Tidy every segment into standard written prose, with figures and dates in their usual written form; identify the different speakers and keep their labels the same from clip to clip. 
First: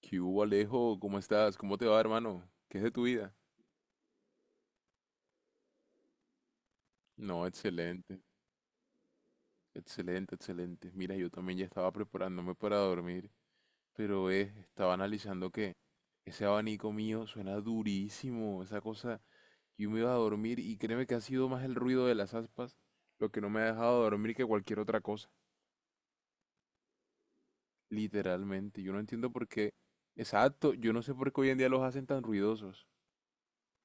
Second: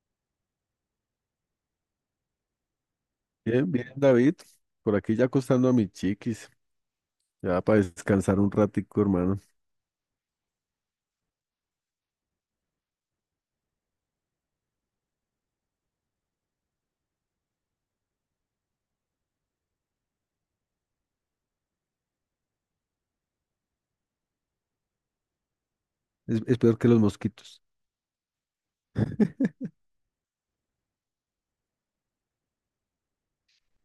Speaker 1: ¿Qué hubo, Alejo? ¿Cómo estás? ¿Cómo te va, hermano? ¿Qué es de tu vida?
Speaker 2: Bien, bien, David. Por aquí ya acostando a mis chiquis.
Speaker 1: No,
Speaker 2: Ya para
Speaker 1: excelente,
Speaker 2: descansar un ratico, hermano.
Speaker 1: excelente, excelente. Mira, yo también ya estaba preparándome para dormir, pero estaba analizando que ese abanico mío suena durísimo, esa cosa. Yo me iba a dormir y créeme que ha sido más el ruido de las aspas lo que no me ha dejado dormir que cualquier otra cosa.
Speaker 2: Es peor que los mosquitos.
Speaker 1: Literalmente, yo no entiendo por qué. Exacto, yo no sé por qué hoy en día los hacen tan ruidosos.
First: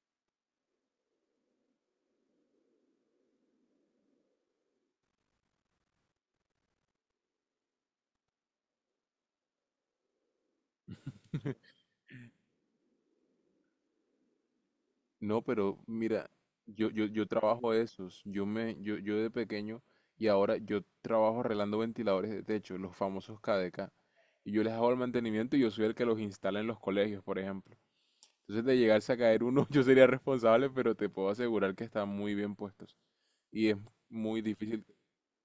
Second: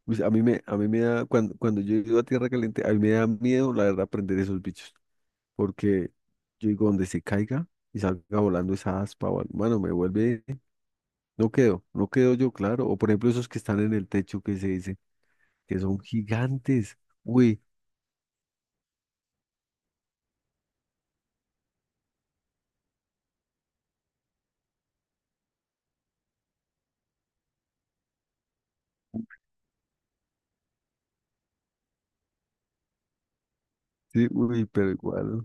Speaker 2: Pues a mí me da, cuando yo he ido a tierra caliente, a mí me da miedo, la verdad, prender esos bichos. Porque yo digo, donde se caiga y salga volando esa aspa, o algo, mano, me vuelve, no quedo yo, claro. O por ejemplo, esos que están en el techo que se dice,
Speaker 1: No, pero
Speaker 2: que son
Speaker 1: mira, yo,
Speaker 2: gigantes.
Speaker 1: yo, yo
Speaker 2: Uy,
Speaker 1: trabajo esos. Yo de pequeño y ahora yo trabajo arreglando ventiladores de techo, los famosos KDK. Y yo les hago el mantenimiento y yo soy el que los instala en los colegios, por ejemplo. Entonces, de llegarse a caer uno, yo sería responsable, pero te puedo asegurar que están muy bien puestos. Y es
Speaker 2: sí,
Speaker 1: muy
Speaker 2: uy,
Speaker 1: difícil.
Speaker 2: pero igual.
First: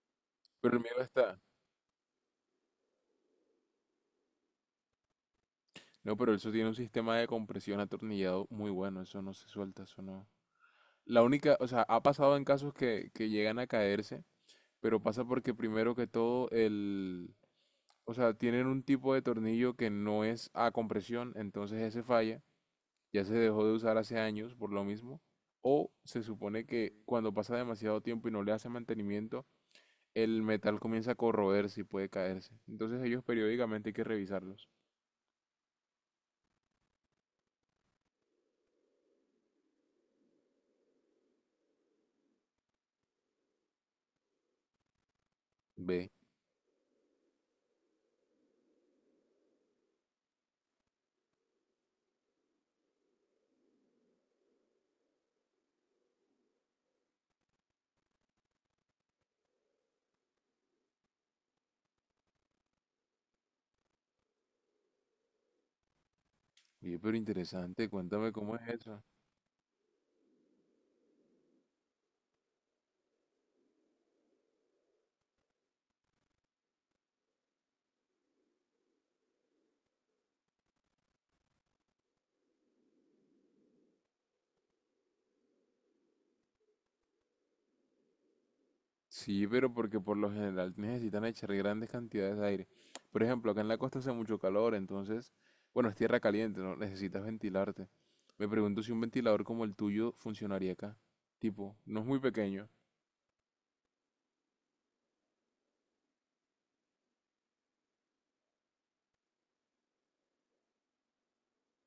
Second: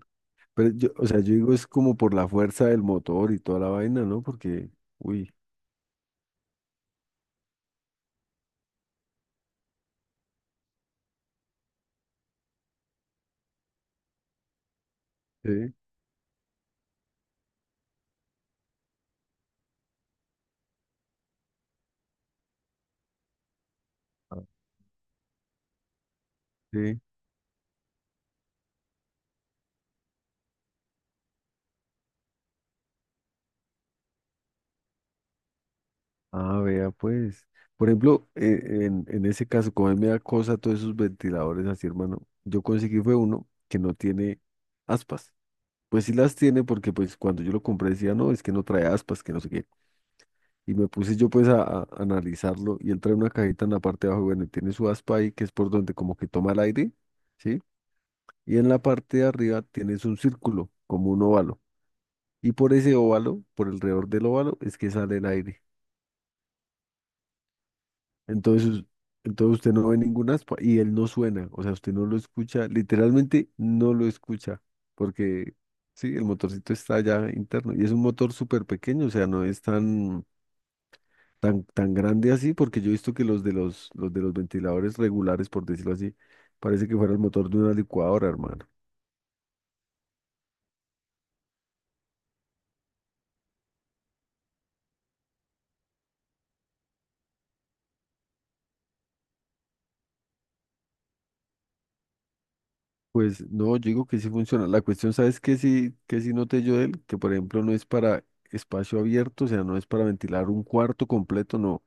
Speaker 2: Pero
Speaker 1: Pero el
Speaker 2: yo,
Speaker 1: miedo
Speaker 2: o sea, yo
Speaker 1: está.
Speaker 2: digo es como por la fuerza del motor y toda la vaina, ¿no? Porque, uy,
Speaker 1: No, pero eso tiene un sistema de compresión atornillado muy bueno. Eso no se suelta, eso no. La única, o sea, ha pasado en casos que llegan a caerse. Pero pasa porque
Speaker 2: sí,
Speaker 1: primero que todo el, o sea, tienen un tipo de tornillo que no es a compresión, entonces ese falla, ya se dejó de usar hace
Speaker 2: ah,
Speaker 1: años por lo mismo, o se supone que
Speaker 2: sí.
Speaker 1: cuando pasa demasiado tiempo y no le hace mantenimiento, el metal comienza a corroerse y puede caerse. Entonces ellos periódicamente hay que revisarlos.
Speaker 2: Ah, vea, pues. Por ejemplo, en ese caso, como a mí me da cosa todos esos ventiladores así, hermano, yo conseguí fue uno que no tiene aspas. Pues
Speaker 1: Ve,
Speaker 2: sí las tiene porque pues cuando yo lo compré decía, no, es que no trae aspas, que no sé qué. Y me puse yo pues a analizarlo y él trae una cajita en la parte de abajo, bueno, y tiene su aspa ahí que es por donde como que toma el aire, ¿sí? Y en la parte de arriba tienes un círculo, como un óvalo. Y por ese óvalo, por alrededor del óvalo, es que sale el aire.
Speaker 1: oye, pero interesante, cuéntame cómo es
Speaker 2: Entonces,
Speaker 1: eso.
Speaker 2: entonces usted no ve ningún aspa y él no suena, o sea, usted no lo escucha, literalmente no lo escucha, porque sí, el motorcito está allá interno y es un motor súper pequeño, o sea, no es tan, tan grande así, porque yo he visto que los de los ventiladores regulares, por decirlo así, parece que fuera el motor de una licuadora, hermano.
Speaker 1: Sí, pero porque por lo general necesitan echar grandes cantidades de aire. Por ejemplo, acá en la costa hace mucho calor, entonces, bueno, es tierra caliente, ¿no? Necesitas ventilarte. Me pregunto si un ventilador como el tuyo funcionaría acá. Tipo, no es muy pequeño.
Speaker 2: Pues no, yo digo que sí funciona. La cuestión, ¿sabes qué sí noté yo de él? Que por ejemplo no es para espacio abierto, o sea, no es para ventilar un cuarto completo, no.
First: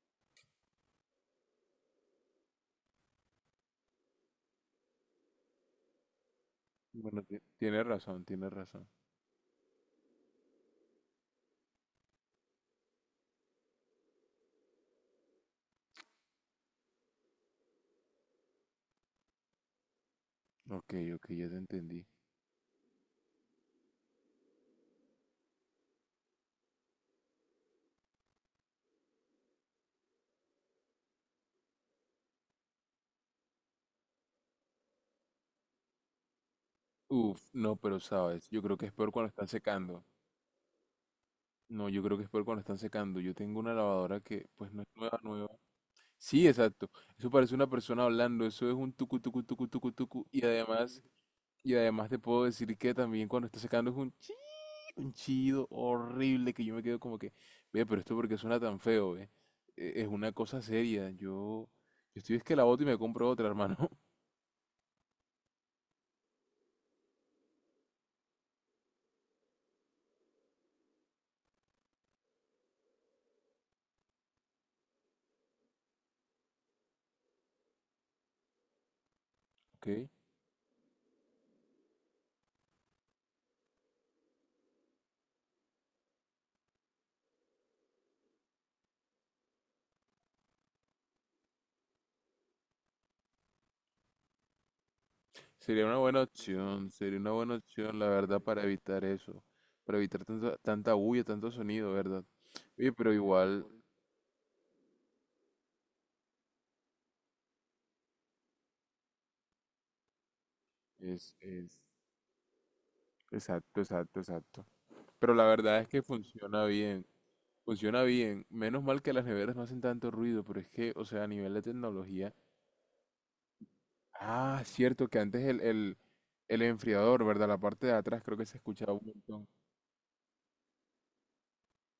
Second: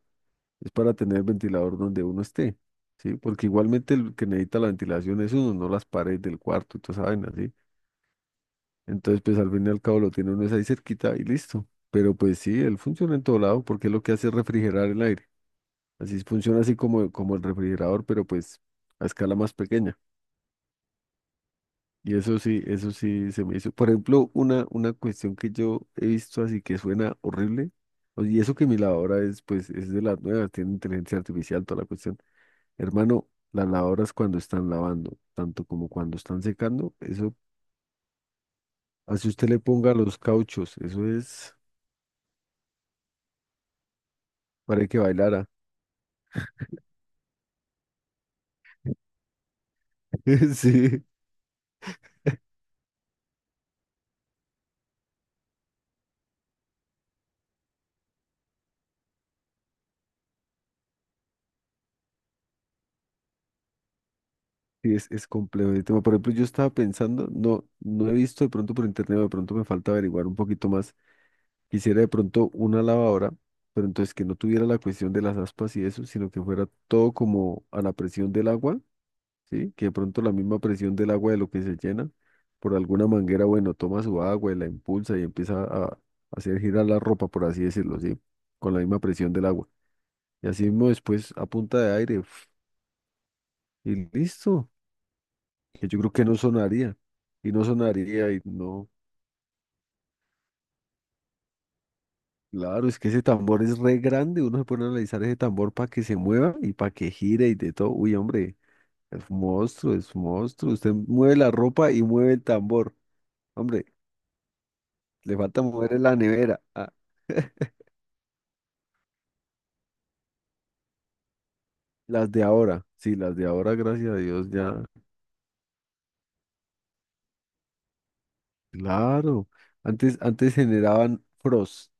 Speaker 2: Es para tener ventilador donde uno esté, ¿sí? Porque igualmente el que necesita la ventilación es uno, no las paredes del cuarto y toda esa
Speaker 1: Bueno,
Speaker 2: vaina, ¿sí?
Speaker 1: tienes razón, tienes razón.
Speaker 2: Entonces, pues al fin y al cabo lo tiene uno es ahí cerquita y listo. Pero pues sí, él funciona en todo lado porque lo que hace es refrigerar el aire. Así funciona así como, como el refrigerador, pero pues a escala más pequeña.
Speaker 1: Ok, ok, ya te entendí.
Speaker 2: Y eso sí se me hizo. Por ejemplo, una cuestión que yo he visto así que suena horrible, y eso que mi lavadora es, pues, es de las nuevas, tiene inteligencia artificial, toda la cuestión. Hermano, las lavadoras cuando están lavando, tanto como cuando están secando, eso,
Speaker 1: Uf, no, pero sabes, yo creo que es peor cuando
Speaker 2: así
Speaker 1: están
Speaker 2: usted le ponga
Speaker 1: secando.
Speaker 2: los cauchos, eso es
Speaker 1: No, yo creo que es peor cuando están secando. Yo tengo una lavadora que, pues, no
Speaker 2: para
Speaker 1: es
Speaker 2: que
Speaker 1: nueva, nueva.
Speaker 2: bailara.
Speaker 1: Sí, exacto. Eso parece una persona hablando, eso es un tucu tucu tucu tucu tucu y además.
Speaker 2: Sí,
Speaker 1: Y además te puedo decir que también cuando está sacando es un un chido horrible que yo me quedo como que, ve, pero esto porque suena tan feo, ve. Es una cosa seria. Yo estoy es que la boto y me compro otra, hermano.
Speaker 2: sí, es complejo el tema. Por ejemplo, yo estaba pensando, no he visto de pronto por internet, o de pronto me falta averiguar un poquito más. Quisiera de pronto una lavadora, pero entonces que no tuviera la cuestión de las aspas y eso, sino que fuera todo como a la presión del agua, ¿sí?
Speaker 1: ¿Ok?
Speaker 2: Que de pronto la misma presión del agua de lo que se llena por alguna manguera, bueno, toma su agua y la impulsa y empieza a hacer girar la ropa, por así decirlo, ¿sí? Con la misma presión del agua. Y así mismo después a punta de aire, ¡fuf! Y listo,
Speaker 1: Sería
Speaker 2: que
Speaker 1: una
Speaker 2: yo creo
Speaker 1: buena
Speaker 2: que no
Speaker 1: opción,
Speaker 2: sonaría,
Speaker 1: sería una
Speaker 2: y
Speaker 1: buena
Speaker 2: no
Speaker 1: opción, la
Speaker 2: sonaría
Speaker 1: verdad,
Speaker 2: y
Speaker 1: para
Speaker 2: no.
Speaker 1: evitar eso. Para evitar tanta, tanta bulla, tanto sonido, ¿verdad?
Speaker 2: Claro,
Speaker 1: Oye,
Speaker 2: es que
Speaker 1: pero
Speaker 2: ese tambor
Speaker 1: igual
Speaker 2: es re grande, uno se pone a analizar ese tambor para que se mueva y para que gire y de todo. Uy, hombre, es un monstruo, es un monstruo. Usted mueve
Speaker 1: es,
Speaker 2: la
Speaker 1: es...
Speaker 2: ropa y mueve el tambor.
Speaker 1: Exacto,
Speaker 2: Hombre,
Speaker 1: exacto, exacto. Pero
Speaker 2: le
Speaker 1: la
Speaker 2: falta
Speaker 1: verdad es
Speaker 2: mover
Speaker 1: que
Speaker 2: la nevera.
Speaker 1: funciona
Speaker 2: Ah,
Speaker 1: bien. Funciona bien. Menos mal que las neveras no hacen tanto ruido, pero es que, o sea, a nivel de
Speaker 2: las
Speaker 1: tecnología.
Speaker 2: de ahora, sí, las de ahora, gracias a Dios,
Speaker 1: Ah,
Speaker 2: ya.
Speaker 1: cierto que antes el enfriador, ¿verdad? La parte de atrás creo que se escuchaba un montón.
Speaker 2: Claro, antes, antes generaban frost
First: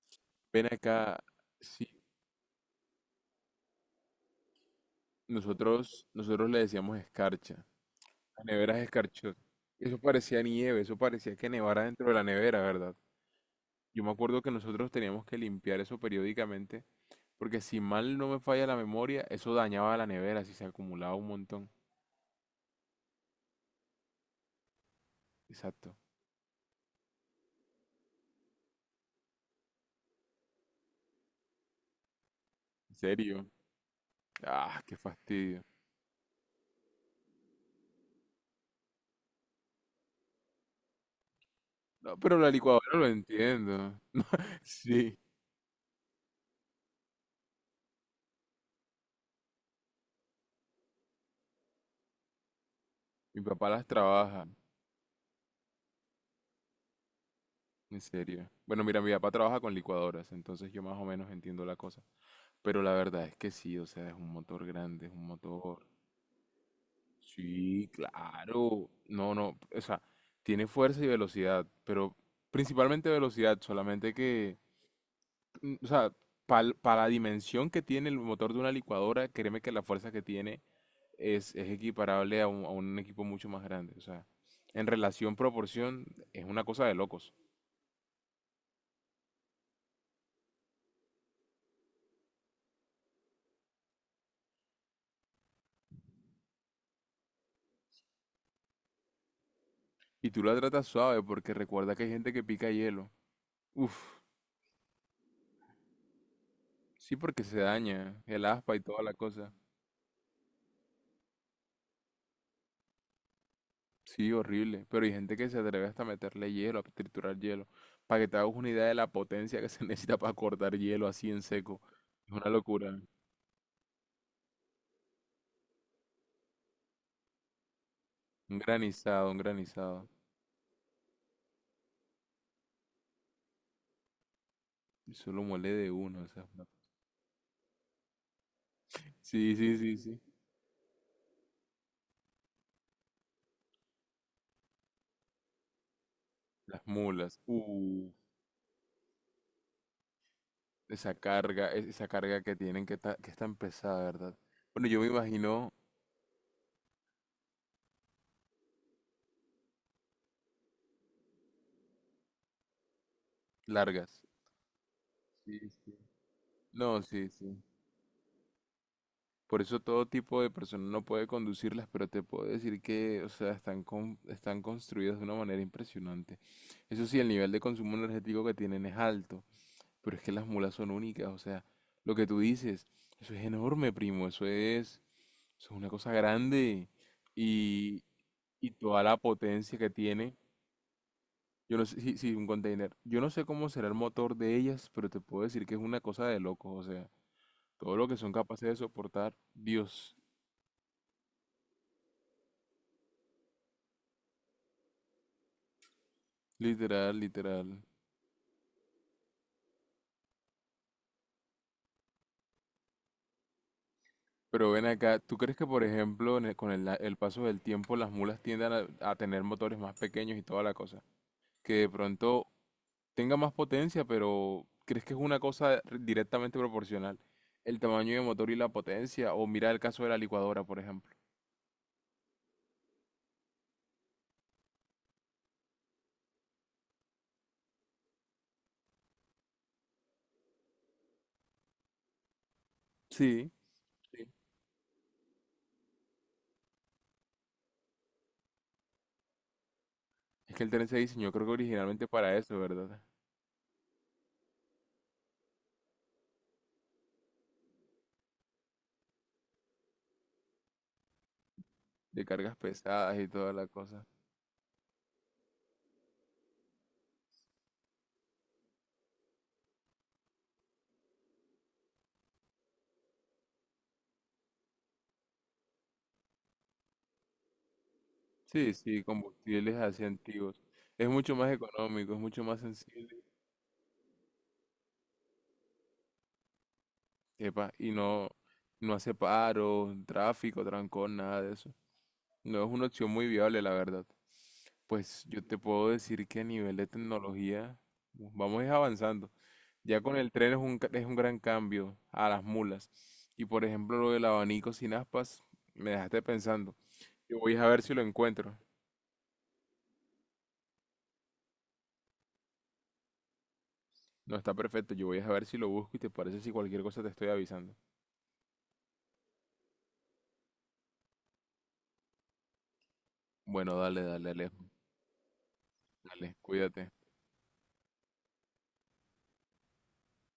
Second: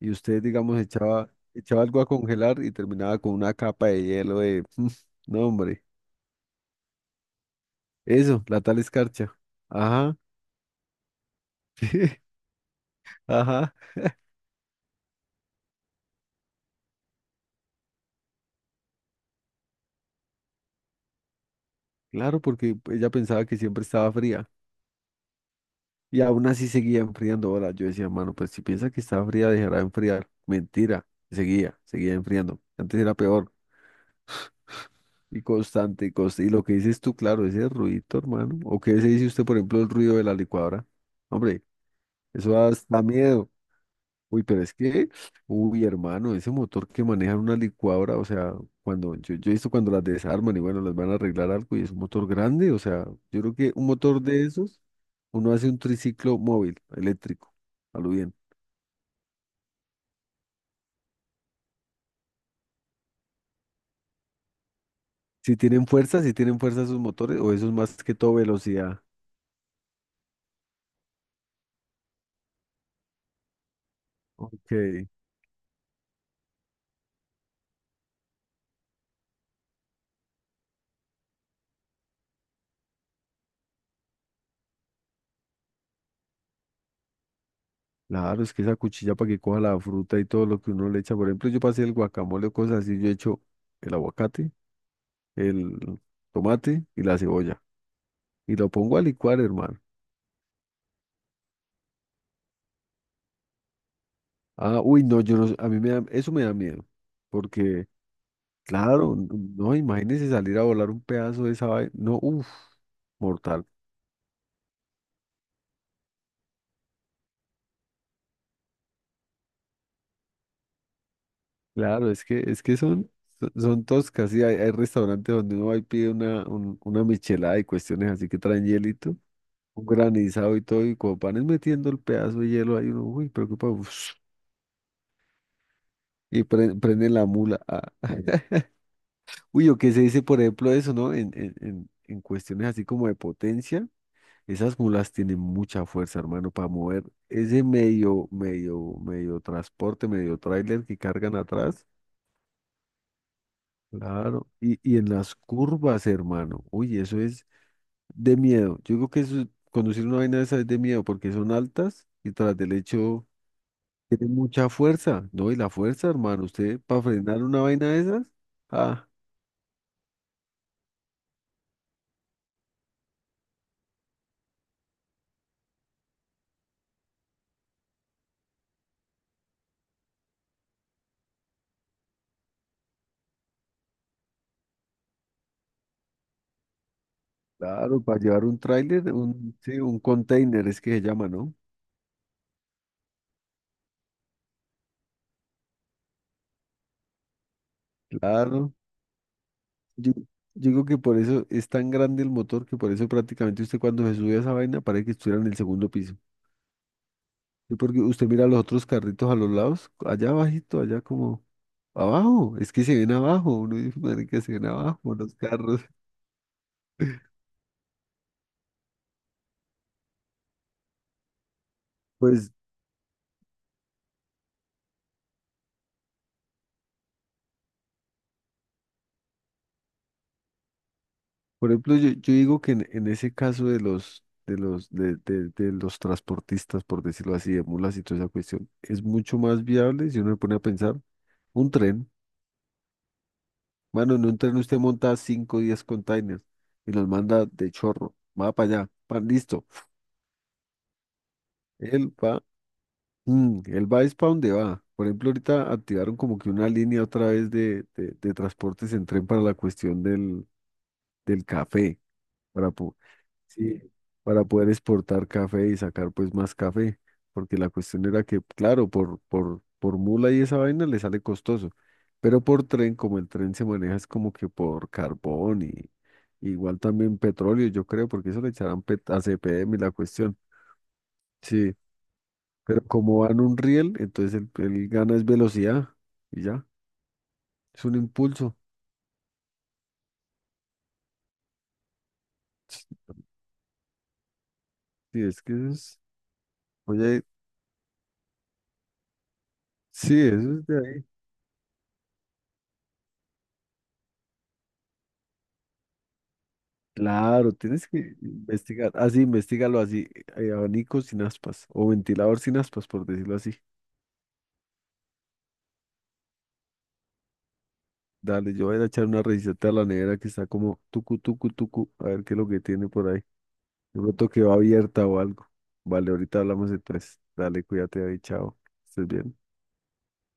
Speaker 2: y usted,
Speaker 1: Ven
Speaker 2: digamos,
Speaker 1: acá,
Speaker 2: echaba, echaba
Speaker 1: sí,
Speaker 2: algo a congelar y terminaba con una capa de hielo de No, hombre,
Speaker 1: nosotros le decíamos escarcha.
Speaker 2: eso,
Speaker 1: Las
Speaker 2: la
Speaker 1: neveras
Speaker 2: tal
Speaker 1: escarchot.
Speaker 2: escarcha.
Speaker 1: Eso
Speaker 2: Ajá,
Speaker 1: parecía nieve, eso parecía que nevara dentro de la nevera, ¿verdad?
Speaker 2: ajá.
Speaker 1: Yo me acuerdo que nosotros teníamos que limpiar eso periódicamente, porque si mal no me falla la memoria, eso dañaba la nevera si se acumulaba un montón.
Speaker 2: Claro, porque ella pensaba que siempre estaba fría
Speaker 1: Exacto.
Speaker 2: y aún así seguía enfriando. Ahora yo decía, mano, pues si piensa que estaba fría, dejará de enfriar. Mentira, seguía enfriando.
Speaker 1: En
Speaker 2: Antes era
Speaker 1: serio.
Speaker 2: peor
Speaker 1: Ah, qué
Speaker 2: y
Speaker 1: fastidio.
Speaker 2: constante y constante. Y lo que dices tú, claro, ese ruidito, hermano. ¿O qué se dice usted, por ejemplo, el ruido de la licuadora? Hombre,
Speaker 1: No, pero la
Speaker 2: eso da,
Speaker 1: licuadora
Speaker 2: da
Speaker 1: lo
Speaker 2: miedo.
Speaker 1: entiendo.
Speaker 2: Uy, pero es que,
Speaker 1: Sí,
Speaker 2: uy, hermano, ese motor que manejan una licuadora, o sea, cuando yo he visto cuando las desarman y bueno, les van a arreglar algo y es un motor grande, o sea,
Speaker 1: mi
Speaker 2: yo creo
Speaker 1: papá
Speaker 2: que
Speaker 1: las
Speaker 2: un motor de
Speaker 1: trabaja,
Speaker 2: esos. Uno hace un triciclo móvil, eléctrico, a
Speaker 1: en
Speaker 2: lo bien.
Speaker 1: serio. Bueno, mira, mi papá trabaja con licuadoras, entonces yo más o menos entiendo la cosa. Pero la verdad es que sí, o sea, es un motor grande, es un
Speaker 2: Si
Speaker 1: motor.
Speaker 2: tienen fuerza, si tienen fuerza sus motores, o eso es
Speaker 1: Sí,
Speaker 2: más que todo
Speaker 1: claro.
Speaker 2: velocidad.
Speaker 1: No, no, o sea, tiene fuerza y velocidad, pero principalmente velocidad, solamente que,
Speaker 2: Ok.
Speaker 1: o sea, para la dimensión que tiene el motor de una licuadora, créeme que la fuerza que tiene es equiparable a un equipo mucho más grande. O sea, en relación proporción es una cosa de locos.
Speaker 2: Claro, es que esa cuchilla para que coja la fruta y todo lo que uno le echa. Por ejemplo, yo pasé el guacamole o cosas así, yo echo el aguacate, el tomate y la cebolla. Y lo pongo a licuar, hermano.
Speaker 1: Y tú la tratas suave porque recuerda que hay gente que pica hielo. Uf,
Speaker 2: Ah, uy, no, yo no, sé, a mí me da, eso me da miedo.
Speaker 1: sí porque se
Speaker 2: Porque,
Speaker 1: daña el aspa y toda la
Speaker 2: claro,
Speaker 1: cosa.
Speaker 2: no, imagínese salir a volar un pedazo de esa vaina. No, uff, mortal.
Speaker 1: Sí, horrible. Pero hay gente que se atreve hasta a meterle hielo, a triturar hielo. Para que te hagas una idea de la potencia que se necesita para cortar hielo así en seco.
Speaker 2: Claro,
Speaker 1: Es una
Speaker 2: es que
Speaker 1: locura.
Speaker 2: son, son son toscas, sí, hay restaurantes donde uno va y pide una, una michelada y cuestiones así que
Speaker 1: Un
Speaker 2: traen hielito,
Speaker 1: granizado, un
Speaker 2: un
Speaker 1: granizado.
Speaker 2: granizado y todo, y como van es metiendo el pedazo de hielo ahí, uno, uy, preocupa,
Speaker 1: Eso lo muele de uno, o sea,
Speaker 2: y prenden la mula. Ah.
Speaker 1: sí,
Speaker 2: Uy,
Speaker 1: sí,
Speaker 2: o qué
Speaker 1: sí,
Speaker 2: se
Speaker 1: sí.
Speaker 2: dice, por ejemplo, eso, ¿no? En cuestiones así como de potencia, esas mulas tienen mucha fuerza, hermano, para
Speaker 1: Las
Speaker 2: mover
Speaker 1: mulas.
Speaker 2: ese medio, medio, medio transporte, medio tráiler que
Speaker 1: Esa
Speaker 2: cargan
Speaker 1: carga,
Speaker 2: atrás.
Speaker 1: esa carga que tienen que, está que es tan pesada, ¿verdad?
Speaker 2: Claro,
Speaker 1: Bueno,
Speaker 2: y
Speaker 1: yo me
Speaker 2: en las
Speaker 1: imagino
Speaker 2: curvas, hermano. Uy, eso es de miedo. Yo creo que eso, conducir una vaina de esa es de miedo porque son altas y tras del hecho
Speaker 1: largas.
Speaker 2: tiene mucha fuerza. No, y
Speaker 1: Sí,
Speaker 2: la
Speaker 1: sí.
Speaker 2: fuerza, hermano, usted
Speaker 1: No,
Speaker 2: para
Speaker 1: sí,
Speaker 2: frenar
Speaker 1: sí.
Speaker 2: una vaina de esas, ah,
Speaker 1: Por eso todo tipo de persona no puede conducirlas, pero te puedo decir que, o sea, están, están construidas de una manera impresionante. Eso sí, el nivel de consumo energético que tienen es alto, pero es que las mulas son únicas, o sea, lo que tú dices, eso es enorme, primo, eso es una cosa grande y,
Speaker 2: claro, para llevar un
Speaker 1: y toda
Speaker 2: tráiler,
Speaker 1: la
Speaker 2: un,
Speaker 1: potencia
Speaker 2: sí,
Speaker 1: que
Speaker 2: un
Speaker 1: tiene.
Speaker 2: container es que se llama, ¿no?
Speaker 1: Yo no sé, sí, sí, un container. Yo no sé cómo será el motor de ellas, pero te puedo decir que es una cosa de locos. O sea, todo lo que son capaces
Speaker 2: Claro.
Speaker 1: de soportar,
Speaker 2: Yo,
Speaker 1: Dios.
Speaker 2: yo creo que por eso es tan grande el motor que por eso prácticamente usted cuando se sube a esa vaina parece que estuviera en el segundo piso.
Speaker 1: Literal,
Speaker 2: Sí,
Speaker 1: literal.
Speaker 2: porque usted mira los otros carritos a los lados, allá abajito, allá como abajo, es que se ven abajo, uno dice, marica, se ven
Speaker 1: Pero ven
Speaker 2: abajo
Speaker 1: acá,
Speaker 2: los
Speaker 1: ¿tú crees que,
Speaker 2: carros.
Speaker 1: por ejemplo, con el paso del tiempo las mulas tiendan a tener motores más pequeños y toda la cosa? Que de pronto
Speaker 2: Pues,
Speaker 1: tenga más potencia, pero ¿crees que es una cosa directamente proporcional? El tamaño de motor y la potencia. O mira el caso de la licuadora, por ejemplo.
Speaker 2: por ejemplo, yo digo que en ese caso de los, de los, de, de los transportistas, por decirlo así, de mulas y toda esa cuestión, es mucho más viable, si uno se pone a pensar, un tren.
Speaker 1: Sí.
Speaker 2: Mano, en
Speaker 1: Sí.
Speaker 2: un tren usted monta 5 o 10 containers y los manda de chorro, va para allá, pa, listo.
Speaker 1: Es que el tren se diseñó, creo que originalmente
Speaker 2: Él
Speaker 1: para
Speaker 2: va,
Speaker 1: eso, ¿verdad?
Speaker 2: mm, él va es para donde va. Por ejemplo, ahorita activaron como que una línea otra vez de, de transportes en tren para la cuestión del del café
Speaker 1: De cargas
Speaker 2: para,
Speaker 1: pesadas y toda la
Speaker 2: sí,
Speaker 1: cosa.
Speaker 2: para poder exportar café y sacar pues más café, porque la cuestión era que, claro, por mula y esa vaina le sale costoso, pero por tren, como el tren se maneja es como que por carbón y igual también petróleo, yo creo, porque eso le
Speaker 1: Sí,
Speaker 2: echarán
Speaker 1: sí,
Speaker 2: a CPM
Speaker 1: combustibles
Speaker 2: y la
Speaker 1: así
Speaker 2: cuestión,
Speaker 1: antiguos. Es mucho más
Speaker 2: sí,
Speaker 1: económico, es mucho más
Speaker 2: pero
Speaker 1: sensible.
Speaker 2: como van un riel, entonces el gana es velocidad y ya,
Speaker 1: Epa,
Speaker 2: es
Speaker 1: y
Speaker 2: un
Speaker 1: no,
Speaker 2: impulso.
Speaker 1: no hace paro, tráfico, trancón, nada de eso. No es una opción muy viable, la verdad.
Speaker 2: Sí,
Speaker 1: Pues
Speaker 2: es
Speaker 1: yo
Speaker 2: que
Speaker 1: te
Speaker 2: eso
Speaker 1: puedo
Speaker 2: es,
Speaker 1: decir que a nivel de
Speaker 2: oye,
Speaker 1: tecnología vamos a ir avanzando. Ya con
Speaker 2: sí,
Speaker 1: el
Speaker 2: eso
Speaker 1: tren es
Speaker 2: es de
Speaker 1: un,
Speaker 2: ahí.
Speaker 1: es un gran cambio a las mulas. Y por ejemplo, lo del abanico sin aspas, me dejaste pensando. Yo
Speaker 2: Claro,
Speaker 1: voy a ver
Speaker 2: tienes
Speaker 1: si lo
Speaker 2: que
Speaker 1: encuentro.
Speaker 2: investigar. Así, investigalo así. Eh, abanico sin aspas o ventilador sin aspas, por decirlo así.
Speaker 1: No, está perfecto. Yo voy a ver si lo busco y te parece si cualquier cosa te estoy avisando.
Speaker 2: Dale, yo voy a ir a echar una revisada a la nevera que está como tucu, tucu, tucu. A ver qué es lo que tiene por ahí.
Speaker 1: Bueno,
Speaker 2: De
Speaker 1: dale,
Speaker 2: pronto
Speaker 1: dale,
Speaker 2: quedó
Speaker 1: Alejo.
Speaker 2: abierta o algo. Vale,
Speaker 1: Dale,
Speaker 2: ahorita hablamos
Speaker 1: cuídate.
Speaker 2: entonces. Dale, cuídate ahí, chao. Estés bien.